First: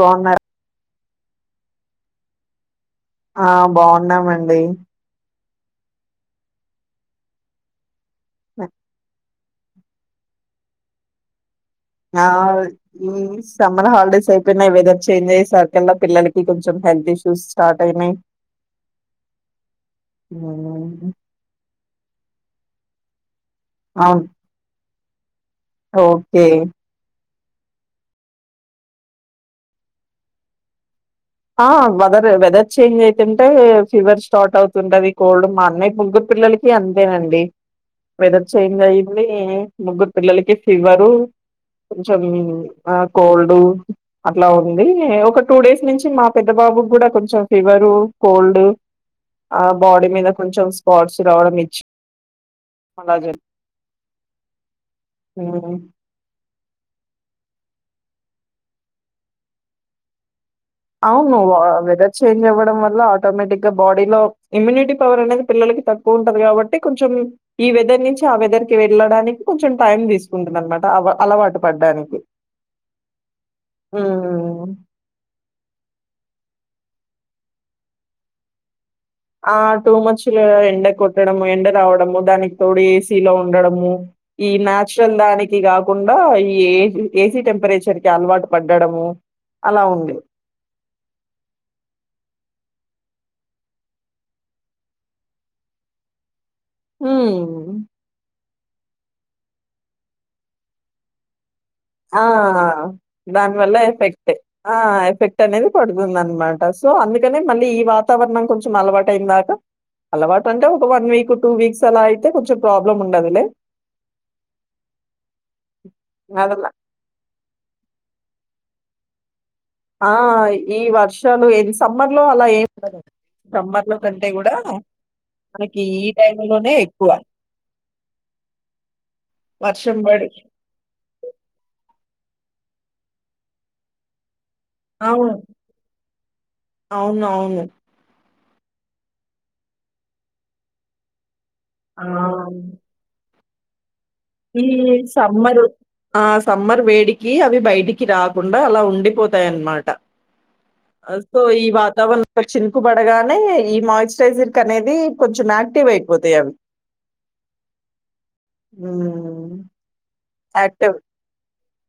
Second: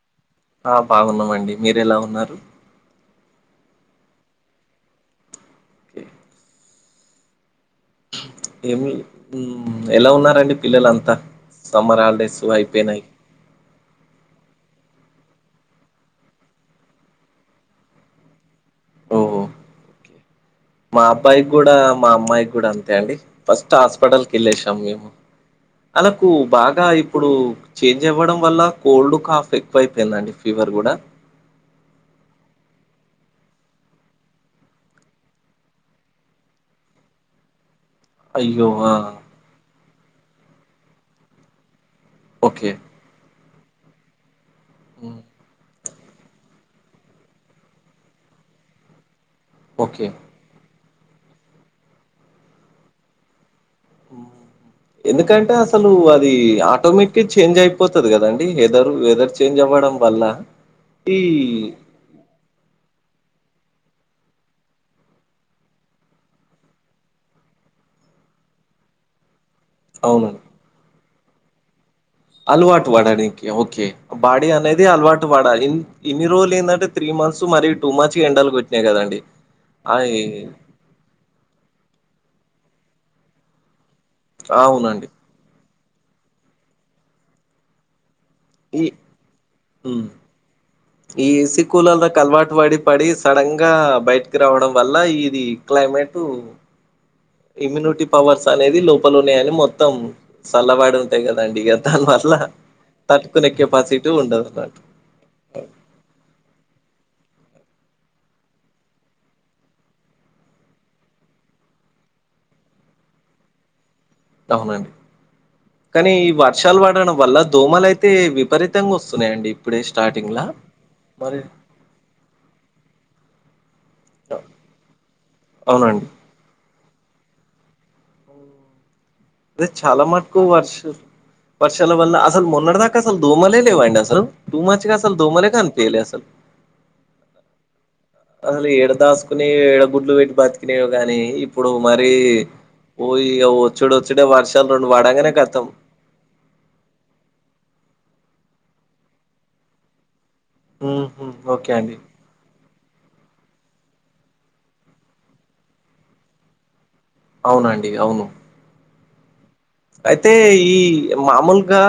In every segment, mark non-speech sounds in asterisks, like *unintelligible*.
బాగున్నారా ఆ బాగున్నామండి మీరు ఎలా ఉన్నారు ఆ బాగున్నామండి *inaudible* ఏమి ఎలా ఉన్నారండి పిల్లలు అంతా సమ్మర్ ఆ హాలిడేస్ అయిపోయినాయి ఈ సమ్మర్ హాలిడేస్ అయిపోయినయి వెదర్ చేంజ్ అయ్యే సరికీ పిల్లలకి కొంచెం హెల్త్ ఇష్యూస్ స్టార్ట్ అయినాయి ఓహో ఓకే. మా ఉ అబ్బాయికి కూడా మా అమ్మాయికి కూడా అంతే అండి ఫస్ట్ హాస్పిటల్ అవును కి వెళ్ళసాం మేము వాళ్లకు ఓకే బాగా ఇ ఇప్పుడు చేంజ్ అవ్వడం వల్ల కోల్డ్ కాఫ్ ఎక్కువ అయిపోయిందండి ఫీవర్ కూడా ఆ వదర్ వెదర్ చేంజ్ అయితుంటే ఫీవర్ స్టార్ట్ అవుతుంటది కోల్డ్ మా అన్నయ్య ముగ్గురు పిల్లలకి ఇక అంతేనండి వెదర్ అయ్యో చేంజ్ ఆ అయ్యింది ముగ్గురు పిల్లలకి ఫీవరు కొంచెం ఓకే ఆ కోల్డ్ అట్లా ఉంది మ్మ్, ఒక టూ డేస్ నుంచి మా పెద్ద బాబు కూడా కొంచెం ఫీవరు కోల్డ్ ఆ ఓకే బాడీ మీద కొంచెం స్పాట్స్ రావడం ఇచ్చి అలా జరిగి ఎందుకంటే జరుగుతుంది అసలు అది ఆటోమేటిక్ చేంజ్ అయిపోతది కదండి వెదరు వెదర్ చేంజ్ అవ్వడం వల్ల ఈ అవును వ వెదర్ చేంజ్ అవ్వడం వల్ల ఆటోమేటిక్ గా బాడీ లో ఇమ్యూనిటీ పవర్ అనేది పిల్లలకి తక్కువ ఉంటది కాబట్టి కొంచెం ఈ వెదర్ నుంచి ఆ వెదర్ కి వెళ్ళడానికి కొంచెం టైం అవునండి తీసుకుంటుంది అనమాట అలవాటు పడడానికి అలవాటు పడనికి ఓకే బాడి అనేది అలవాటు పడ ఇ ఇన్ని రోజులు ఏందంటే త్రీ మంత్స్ మరిీ టూ మచ్ గ ఎండలు కొట్టినాయి కదండి ఆ టూ మచ్చులు ఎండ కొట్టడము ఎండ రావడము దానికి తోడు ఏసీలో ఉండడము ఈ అవునండి. నాచురల్ దానికి కాకుండా ఈ ఏ ఏసీ టెంపరేచర్ కి అలవాటు ఏ పడ్డడము అలా ఉంది. ఈ ఏసీ కూలర్ లకి అలవాటు పడి పడి సడన్ గా బయటకి రావడం వల్ల ఇది క్లైమేటు హ ఇమ్యూనిటీ పవర్స్ అనేది లోపలనేయని మొత్తం చల్లబడుంటయి కదండి ఇక ఆ దాని వల్ల కెపాసిటీ ఎఫెక్ట్ ఆ ఉండదన్నట్టు. ఎఫెక్ట్ అనేది పడుతుంద అనమాట సో అందుకనే మళ్ళీ ఈ వాతావరణం కొంచెం అలవాటుయిన దాకా అలవాటు అంటే ఒక వన్ వీక్ టూ వీక్స్ అలా అయితే కొంచెం ప్రాబ్లం ఉండదులే అవునండి కానీ ఈ అదలా వర్షాలు పడడం వల్ల దోమలైతే అయితే విపరీతంగా వస్తున్నాయండి ఇప్పుడే ఆ స్టార్టింగ్‌లా. ఈ మరి వర్షాలు ఏది సమ్మర్ లో అలా ఏమిండ సమ్మర్ లో కంటే కూడా మనకి ఈ అవునండి టైం లోనే ఎక్కువ ఓ అదే వర్షం చాలా బడి మటుకు వర్ష వర్షాల వల్ల అసలు మొన్నటి దాకా అసలు దోమలే లేవండి అసలు టూ మంత్స్ గ అసలు అవును. దోమలే కనీపీయాలా అసలు అవునవును అసలు ఎడ దాసుకుని ఎడగుడ్లు పెట్టి బతికినయో గాని ఇప్పుడు ఆ! మరి ఓ ఇ వచ్చుడు వచ్చుడే ఈ వర్షాలు రెండు పడంగానే సమ్మరు కతం ఆ సమ్మర్ వేడికి అవి బయటికి రాకుండా అలా ఉండిపోతాయన్నమాట *unintelligible* ఈ ఓకే అండి వాతావరణం ఒక చినుకు పడగానే ఈ మాయిశ్చరైజర్ కి అనేది కొంచెం యాక్టివ్ అయిపోతాయి అవి అవునండి అవును హ్మ్ అయితే ఈ యాక్టివ్ మామూలుగా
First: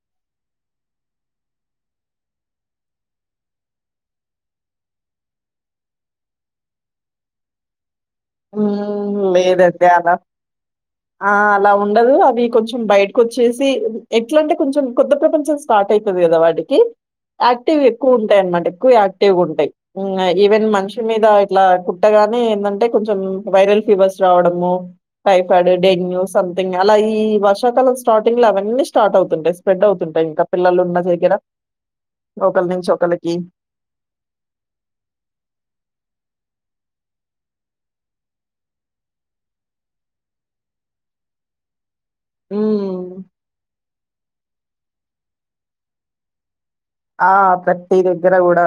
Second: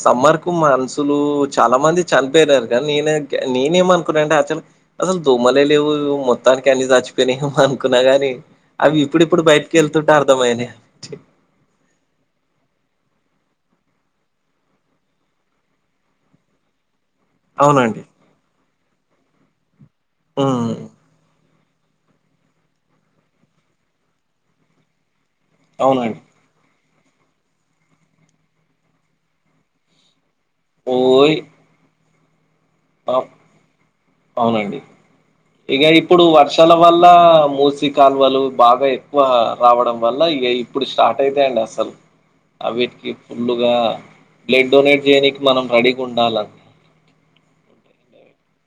సమ్మర్ కు మనుషులు చాలా మంది చనిపోయినారు కానీ నేనే నేనే మనుకున్నా అంటే అచలు అసలు దోమలే లేవు మొత్తానికి అన్నీ చచ్చిపోయినయి అనుకున్నా గాని అవి హ్మ్. ఇప్పుడుప్పుడు బయటికి లేదండి అలా. వెళ్తుంటే అర్థమైనయి ఛీ ఆ! అలా ఉండవు అవి కొంచెం బయటకు వచ్చేసి ఎట్లా అంటే కొంచెం కొత్త ప్రపంచం స్టార్ట్ అవుతుంది కదా వాటికి కి యాక్టివ్ అవునండి. ఎక్కువ ఉంటాయి అనమాట ఎక్కువ యాక్టివ్గా ఉంటాయి ఈవెన్ హ్మ్. మనుషు కి మీద ఇట్లా కుట్టగానే ఏంటంటే కొంచెం వైరల్ ఫీవర్స్ రావడము టైఫాయిడు అవునండి. డెంగ్యూస్ సంథింగ్ అలా ఈ వర్షాకాలం స్టార్టింగ్ లో అవన్నీ స్టార్ట్ అవుతుంటాయి స్ప్రెడ్ అవుతుంటాయి ఇంకా పిల్లలు ఉన్న దగ్గర ఓయ్! ఒకరి నుంచి అవ్ ఒకరికి అవునండి ఇక ఇప్పుడు వర్షాల వల్ల మూసి కాలువలు బాగా ఎక్కువ రావడం వల్ల ఇక ఇప్పుడు స్టార్ట్ అయితయండి అసలు అవీటికి హ్మ్. ఫుల్గా బ్లడ్ డొనేట్ చేయనికి మనం రెడీగా ఉండాల ఆ ప్రతి దగ్గర కూడా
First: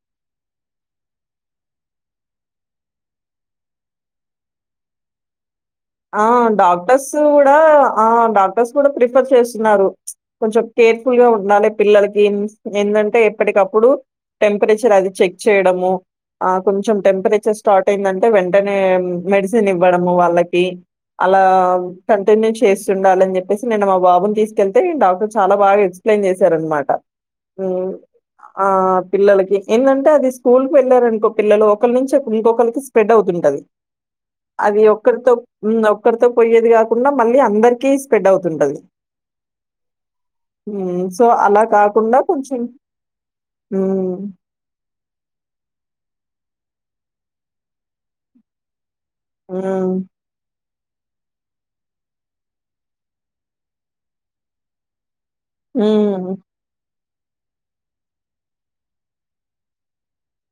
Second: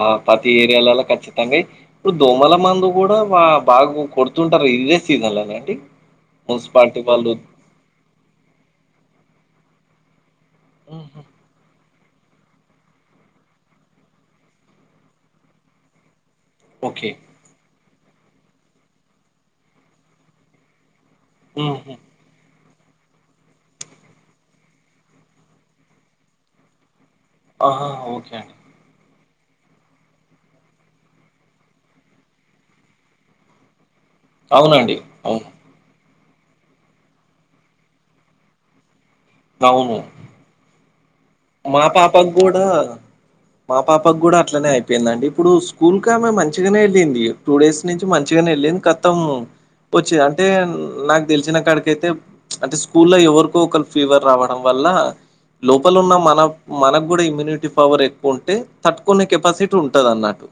ఆ ప్రతి ఏరియాలలో ఖచ్చితంగా ఇప్పుడు దోమల మందు కూడా బాగా కొడుతుంటారు ఇదే సీజన్ లోనేండి ఆ డాక్టర్స్ కూడా ఆ డాక్టర్స్ కూడా ప్రిఫర్ చేస్తున్నారు ప్చ్ కొంచెం కేర్ఫుల్ హుహు. గా ఉండాలే పిల్లలకి ఎందంటే ఎప్పటికప్పుడు టెంపరేచర్ అది చెక్ చేయడము ఆ కొంచెం ఓకే టెంపరేచర్ స్టార్ట్ అయిందంటే వెంటనే మెడిసిన్ ఇవ్వడము వాళ్ళకి అలా హుహు. అటెండెస్ చేస్తుండాలని చెప్పేసి నేను మా బాబుని తీసుకెళ్తే డాక్టర్ చాలా బా ఎక్స్ప్లెయిన్ చేశారనమాట ఆహా ఓకే అండి ఆ పిల్లలకి ఏంటంటే అది స్కూల్ కి వెళ్లారనుకో పిల్లలు ఒకరి నుంచి ఇంకొకరికి స్పెడ్ అవుతుంటది అది అవునండి ఒక్కరితో అవును ఒక్కరితో పోయ్యేది కాకుండా మళ్ళీ అందరికీ స్ప్రెడ్ అవుతుంటది అవును సో మా కాకుండా పాపకు కొంచెం కూడా మా పాపకు హ్మ్. కూడా అట్లనే అయిపోయిందండి ఇప్పుడు స్కూల్ కి ఆమె మంచిగానే వెళ్ళింది టూ డేస్ నుంచి మంచిగానే వెళ్ళింది కాని మొత్తం హ్మ్. వచ్చేయి అంటే నాకు తెలిసిన కాడికయితే అంటే స్కూల్ లో ఎవరికో ఒకరికి ఫీవర్ రావడం వల్ల లోపల ఉన్నా హ్మ్. మనకు కూడా ఇమ్యూనిటీ పవర్ ఎక్కువ ఉంటే తట్టుకునే కెపాసిటీ ఉంటది అన్నట్టు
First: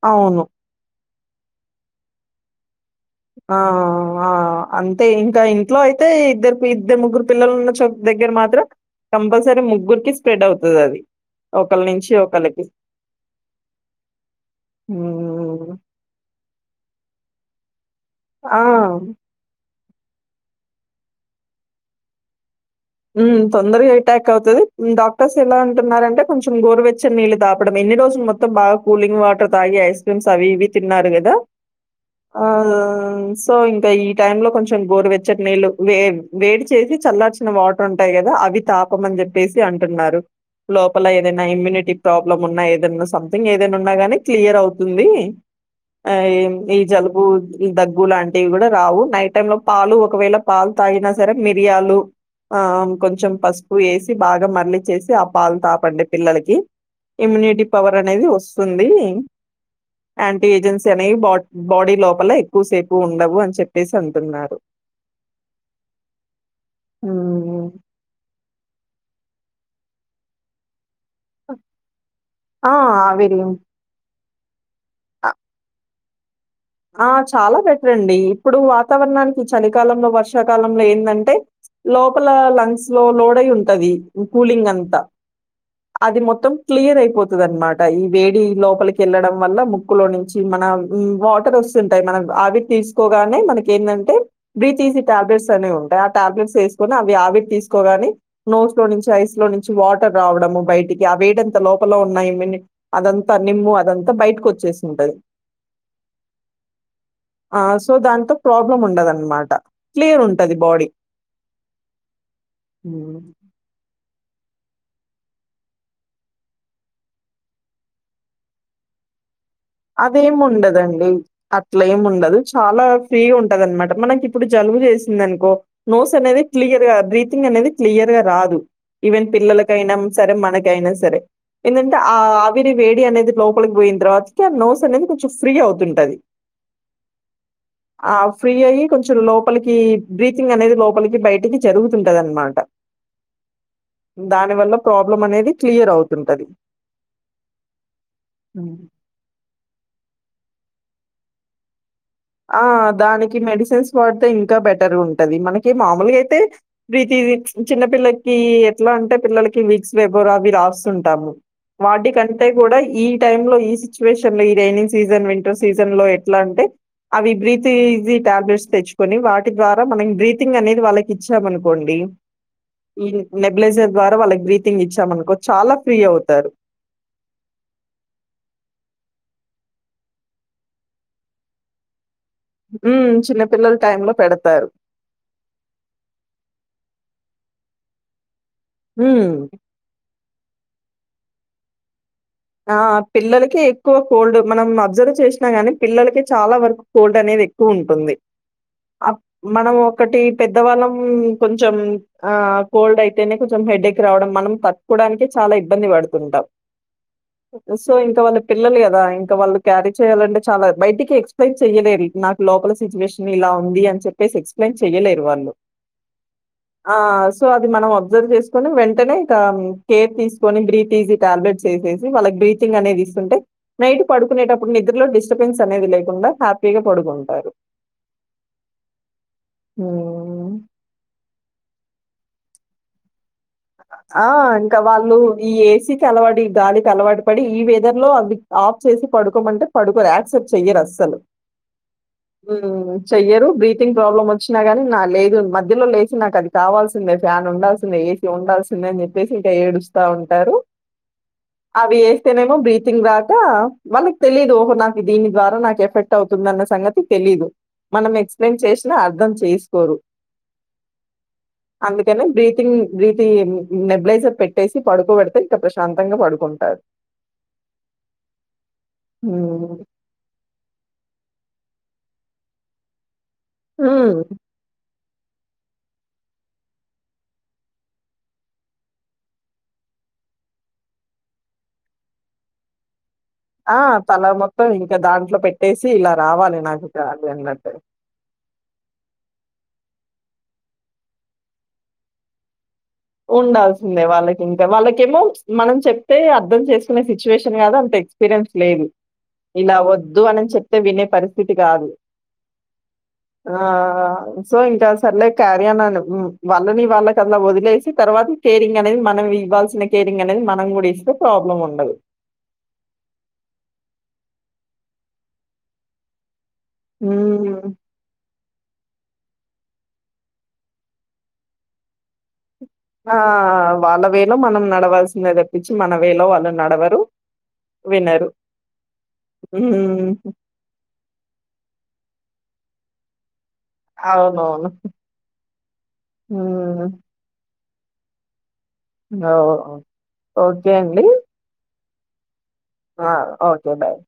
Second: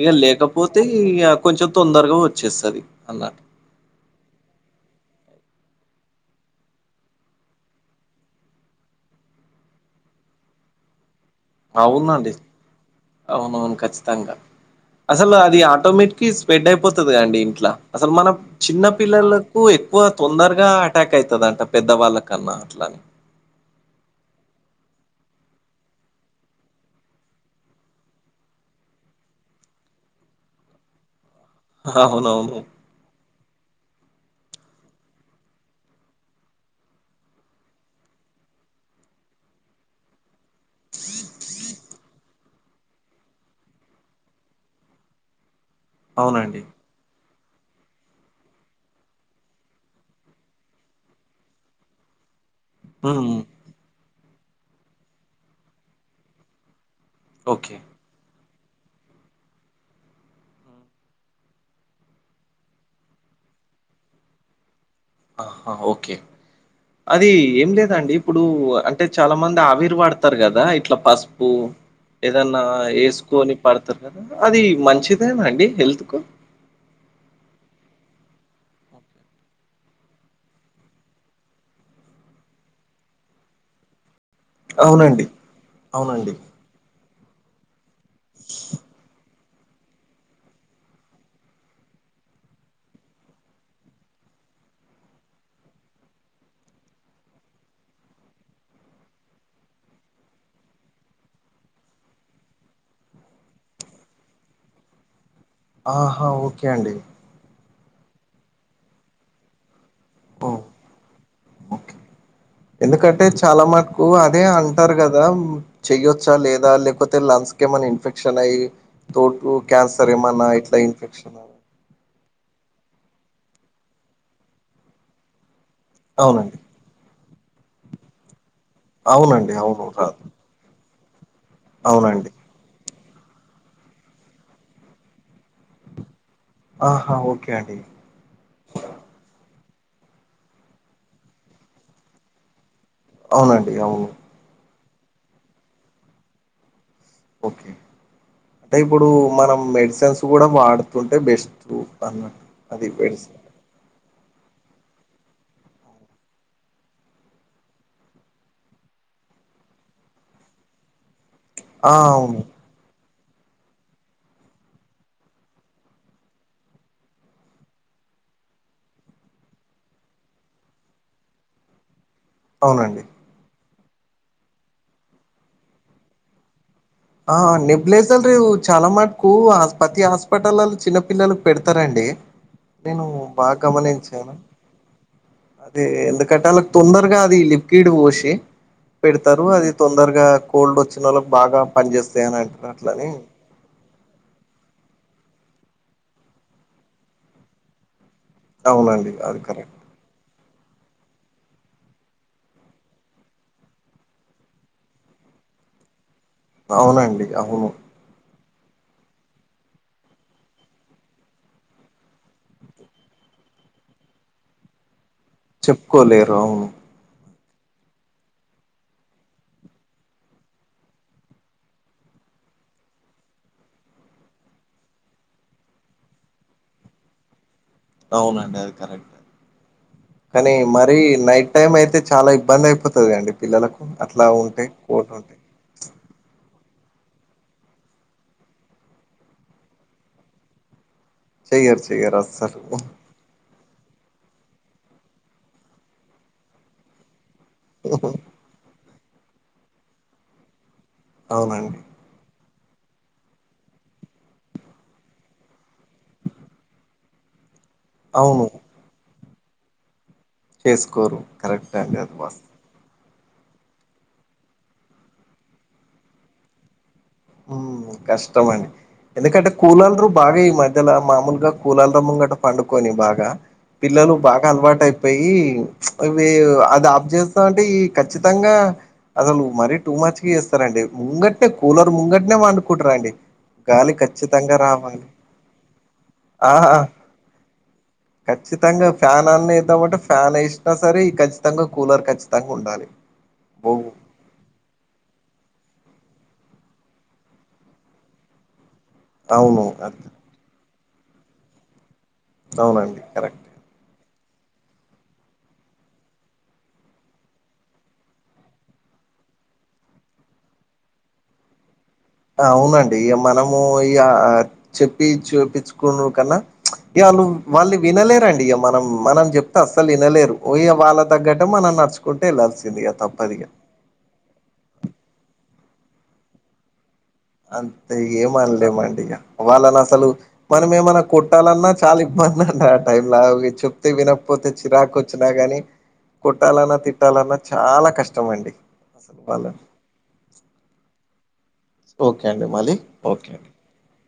ఇక అవును. లేకపోతే ఇగ కొంచెం తొందరగా వచ్చేస్తది అలా అవు ఆ అంతే ఇంకా ఇంట్లో అయితే ఇద్దరు ఇద్దరు ముగ్గురు పిల్లలు ఉన్న చో దగ్గర మాత్రం కంపల్సరీ ముగ్గురికి స్ప్రెడ్ అవుతాది అది అవునండి అవునవును ఖచ్చితంగా అసలు అది హ్మ్. ఆటోమేటిక్ స్ప్రెడ్డ్ అయిపోతదిగా ఇంట్లా అసలు మనం చిన్న ఆ! పిల్లల కు ఎక్కువ తొందరగా అటాక్ అయితదంట పెద్దవాళ్ళ కన్నా అట్ల ఉమ్మ్ తొందరగా అటాక్ అవుతది డాక్టర్స్ ఎలా అంటున్నారంటే కొంచెం గోరువెచ్చ నీళ్ళ తాపడం ఎన్ని రోజులు మొ త్తం బాగా కూలింగ్ వాటర్ తాగి ఐస్ క్రీమ్స్ అవి ఇవి తిన్నారు కదా అవునవును. ఆహ్ సో ఇంకా ఈ టైంలో కొంచెం గోరు వెచ్చటి నీళ్లు వే వేడి చేసి చల్లార్చిన వా టర్ ఉంటాయి కదా అవి తాపమని చెప్పేసి అంటున్నారు లోపల ఏదైనా ఇమ్యూనిటీ ప్రాబ్లం ఉన్న ఏదన్నా సంథింగ్ ఏదైనా ఉన్నా గాని క్లియర్ అవుతుంది ఆ ఏం అవునండి. ఈ జలుబు దగ్గు లాంటివి కూడా రావు నైట్ టైంలో పాలు ఒకవేళ పాలు తాగిన సరే మిరియాలు ఆ హ్మ్. కొంచెం హ్మ్. పసుపు ఏసి బాగా మర్లిచేసి ఆ పాలు తాపండి పిల్లలకి ఇమ్యూనిటీ ఓకే. పవర్ అనేది వస్తుంది యాంటీ ఏజెంట్స్ అనేవి బా బాడీ లోపల ఎక్కువసేపు ఉండవు అని చెప్పేసి అంటున్నారు ఆహా ఓకే అది హ్మ్. ఏం లేదండి ఇప్పుడు అంటే చాలా మంది ఆవిరి పడ్ తరు కదా ఇట్లా పసుపు ఏదన్నా ఆ! అవి ఏసుకొని పడతారు కదా అది అ మంచిదేనాండి హెల్త్‌కు ఆ చాలా బెటర్ అండి ఇప్పుడు వాతావరణానికి చలికాలంలో వర్షాకాలంలో ఏందంటే లోపల లంగ్స్‌లో లోడై ఉంటది కూలింగ్ అంతా అవునండి. అది అవునండి. మొత్తం క్లియర్ అయిపోతది అనమాట ఈ వేడి లోపలికి ఎళ్ళడం వల్ల ముక్కులో నుంచి మన ఉమ్ వా టర్ వస్తుంటాయి మనం అవి తీసుకోగానే మనకి ఏందంటే బ్రీత్ ఈజీ టాబ్లెట్స్ అనేవి ఉంటాయి ఆ టాబ్లెట్స్ ఏసుకొని అవి ఆవిరి తీసుకోగానే నోస్ లో నుంచి ఐస్ లో నుంచి వాటర్ రావడము బయటికి అ వేడంతా లోపల ఉన్నా ఇమ్యూ అదంతా నిమ్ము అదంతా బయటకు వచ్చేసి ఉంటది ఆహా ఓకే అండి ఆ సో దాంతో ప్రాబ్లం ఉండదన్నమాట ఓ ఓకే హ్మ్. ఎందుకంటే చాలా మటుకు అదే అంటారు కదా చెయ్యొచ్చా లేదా లేకపోతే లంగ్స్‌ కు ఏమన్నా ఇన్ఫెక్షన్ అయ్యి తోటు క్యాన్సర్ ఏమన్నా ఇట్లా ఇన్ఫెక్షన్ అట్లేం ఉండదు చాలా ఫ్రీగా ఉంటది అనమాట మనకి ఇప్పుడు జలుబు చేసింది అనుకో నోస్ అనేది అవునండి క్లియర్‌గా బ్రీతింగ్ అనేది క్లియర్‌గా రాదు ఈవెన్ అవునండి అవును పిల్లలకైనా రాదు సరే మనకైనా సరే ఏందంటే ఆ అవునండి విరి వేడి అనేది లోపలికి పోయిన తర్వాతకి ఆ నోస్ అనేది కొంచెం ఫ్రీ అవుతుంటది ఆహా ఓకే అండి ఆ ఫ్రీ అయి కొంచెం లోపలికి బ్రీతింగ్ అనేది లోపలికి బయటికి జరుగుతుంటది అనమాట అవునండి అవును దాని వల్ల ప్రాబ్లం అనేది క్లియర్ అవుతుంటది ఓకే అంటే హ్మ్. ఇప్పుడు మనం మెడిసిన్స్ కూడా వాడుతుంటే బెస్ట్ అన్నట్టు. ఆ అది మెడిసిన్. దానికి మెడిసిన్స్ వాడితే ఇంకా బెటర్‌గా ఉంటది మనకి మామూలుగా అయితే బ్రీతిది చిన్నపిల్లకి ఎట్లా అంటే పిల్లలకి వీక్స్ వెబోరు అవి రాస్తుంటాము ఆ! అవును. వాటికంటే కూడా ఈ టైమ్‌లో ఈ సిచ్యువేషన్‌లో ఈ రైనింగ్ సీజన్ వింటర్ సీజన్‌లో ఎట్లా అంటే అవి బ్రీతిజీ టాబ్లెట్స్ తెచ్చుకొని వాటి ద్వారా మనం బ్రీతింగ్ అనేది వాళ్ళకి ఇచ్చామనుకోండి అవునండి. ఈ నెబిలైజర్ ద్వారా వాళ్ళకి బ్రీతింగ్ ఇచ్చామనుకో చాలా ఫ్రీ అవుతారు ఆ నిబ్లేజారు చాలా మటుకు ప్రతి హాస్పిటల్లో చిన్నపిల్లక్కు పెడతారండి నేను హ్మ్. చిన్న బా పిల్లల టైంలో గమనించాను పెడతారు. అది ఎందుకంటే వాళ్ళకి తొందరగా అది లిక్విడ్ పోసి హ్మ్. పెడతారు అది తొందరగా కోల్డ్ వచ్చిన వాళ్ళకి బాగా పని చేేస్తాయి అని అంటారు ఆ అట్లని పిల్లల్క్ ఎక్కువ కోల్డ్ మనం అబ్జర్వ్ చేసినా గాని పిల్లలకే చాలా వరకు కోల్డ్ అనేది ఎక్కువ ఉంటుంది అ అవునండి అది కరెక్ట్ మనం ఒకటి పెద్దవాళ్ళంము కొంచం ఆ కోల్డ్ అయితేనే కొంచెం హెడ్ ఎక్ రావడం మనం తట్టుకోవడానికి చాలా ఇబ్బంది పడుతుంటాం అవునండి అవును సో ఇంకా వాళ్ళ పిల్లలు కదా ఇంకా వాళ్ళు్ఖరీ చేయాలంటే చాలా బయటికి ఎక్స్ప్లయిన్ చెయలేరు నాకు లోపల్ సిచ్యువేషన్ ఇలా ఉంది అని చెప్పేసి ఎక్స్ప్లెయిన్ చెయ్యలేరు వాళ్ళు చెప్పుకోలేరు ఆ సో అది మనం అబ్జర్వ్ చేసుకుని వెంటనే ఇక కేర్ తీసుకొని బ్రేత్ ఈజీ టాబ్లెట్స్ వేసే వాళ్ళకి బ్రీతింగ్ అనేది ఇస్తుంటే నైట్ పడుకునేటప్పుడు నిద్రలో డిస్టర్బెన్స్ అనేది లేకుండా హ్యాపీగా పడుకుంటారు అవునండి అది కరెక్ట్ అ హ్మ్. కానీ మర్ మరి నైట్ టైమ్ అయితే చాలా ఇబ్బంది అయిపోతది అండి పిల్లలకు ఆ అట్లా ఉంటే ఇంకా కోట్ వాళ్ళు ఉంటే ఈ ఏసీ అలవాటు ఇ గాలికి అలవాటు పడి ఈ వెదర్ లో అవి ఆఫ్ చేసి పడుకోమంటే పడుకోరు యాక్సెప్ట్ చెయ్యరు అస్సలు చెయ్యారు చెయ్యారు అసలు చెయ్యరు బ్రీతింగ్ ప్రాబ్లం వచ్చినా గాని నా లేదు మధ్యలో లేసి నాకు అది కావాల్సినంది సిందే ఫ్యాన్ ఉండాల్సిందే ఏసీ ఉండాల్సిందే అని చెప్పేసి ఇంకా ఏడుస్తా ఉంటారు అవునండి అవి వేస్తేనేమో బ్రీతింగ్ రాక వాళ్ళకి తెలీదు ఓహో నా దీని ద్వారా నాకు ఎఫెక్ట్ అవుతుందిన్న సంగతి తెలీదు మనం అవును ఎక్స్ప్లెయిన్ చేసినా అర్థం చేసుకోరు చేస్కోరు కరెక్ట్ ఆదిమాత్రం ంగ్ బ్రీతింగ్ నబిలైజర్ పెట్టేసి పడుకోబడితే ఇంకా ప్రశాంతంగా పడుకుంటారు కష్టమండి ఎందుకంటే హ్మ్. కూలందరూ బాగా ఈ మ ద్దల మామూలుగా కూలార్ముంగట పండుకొని బాగా హ్మ్. పిల్లలు బాగా అలవాటు అయిపోయి పోయి అవి అది ఆప్ చేస్తా అంటే ఈ ఖచ్చితంగా అసలు మరీ టూ మచ్గ చేస్తారండి ముంగటనే కూలర్ ముంగటనే పండుకుంటారండి ఆ గాలి తల ఖచ్చితంగా మొత్తం ఇంకా రావాలి దాంట్లో పెట్టేసి ఇలా ఆ రావాలి నాకిక్కా అన్నట్టు ఖచ్చితంగా ఫ్యాన్ అన్న ఎద్దామంటే ఫ్యాన్ వేసినా సరే ఖచ్చితంగా కూలర్ ఖచ్చితంగా ఉండాలి బో ఉండాల్సిందే వాళ్ళకి ఇంకా వాళ్ళకేమో మనం చెప్తే అర్ధం చేస్కునే సిచ్యువేషన్ కాదు అంత ఎక్స్పీరియన్స్ లేదు అవును ఇలా వద్దు అని చెప్తే వినే పరిస్థితి కాదు అవునండి కరెక్ట్ ఆ సో ఇంకా సర్లే క్యారియానా వాళ్ళని వాళ్ళ కలా వదిలేసి తర్వాత కేరింగ్ అనేది మనం ఇవ్వాల్సిన కేరింగ్ అనేది మనం కూడా ఇస్తే ప్రాబ్లం ఉండదు అవునండి ఇగ మనము ఇ చెప్పి చూపించుకున్నారు కన్నా ఏలు హ్మ్. వాళ్ళు వినలేరండి ఇ మనం మనం చెప్తే అస్సలు వినలేరు వాళ్ళ తగ్గట్టు మనం నడుచు కొంటె ఎలాల్సిందిగా ఆ! తప్పదిగా వాళ్ళ వేలో మనం నడవాల్సిందే తప్పించి మన వేలో వాళ్ళు నడవరు అంత వినరు. ఏమనలేమండి ఇగ వాళ్ళని అసలు హ్మ్. మనం ఏమన్నా కొట్టలన్న చాలా ఇబ్బంది అండి ఆ టైం లాచ్చు వినకపోతే అవునవును. చిరాకు వచ్చినా గానీ కొట్టాలన్నా హ్మ్. తిట్టాలన్నా చాలా కష్టం అండి అసలు వాళ్ళని ఒకే అండి ఓకే అండి మలి ఆ ఓకే బాయ్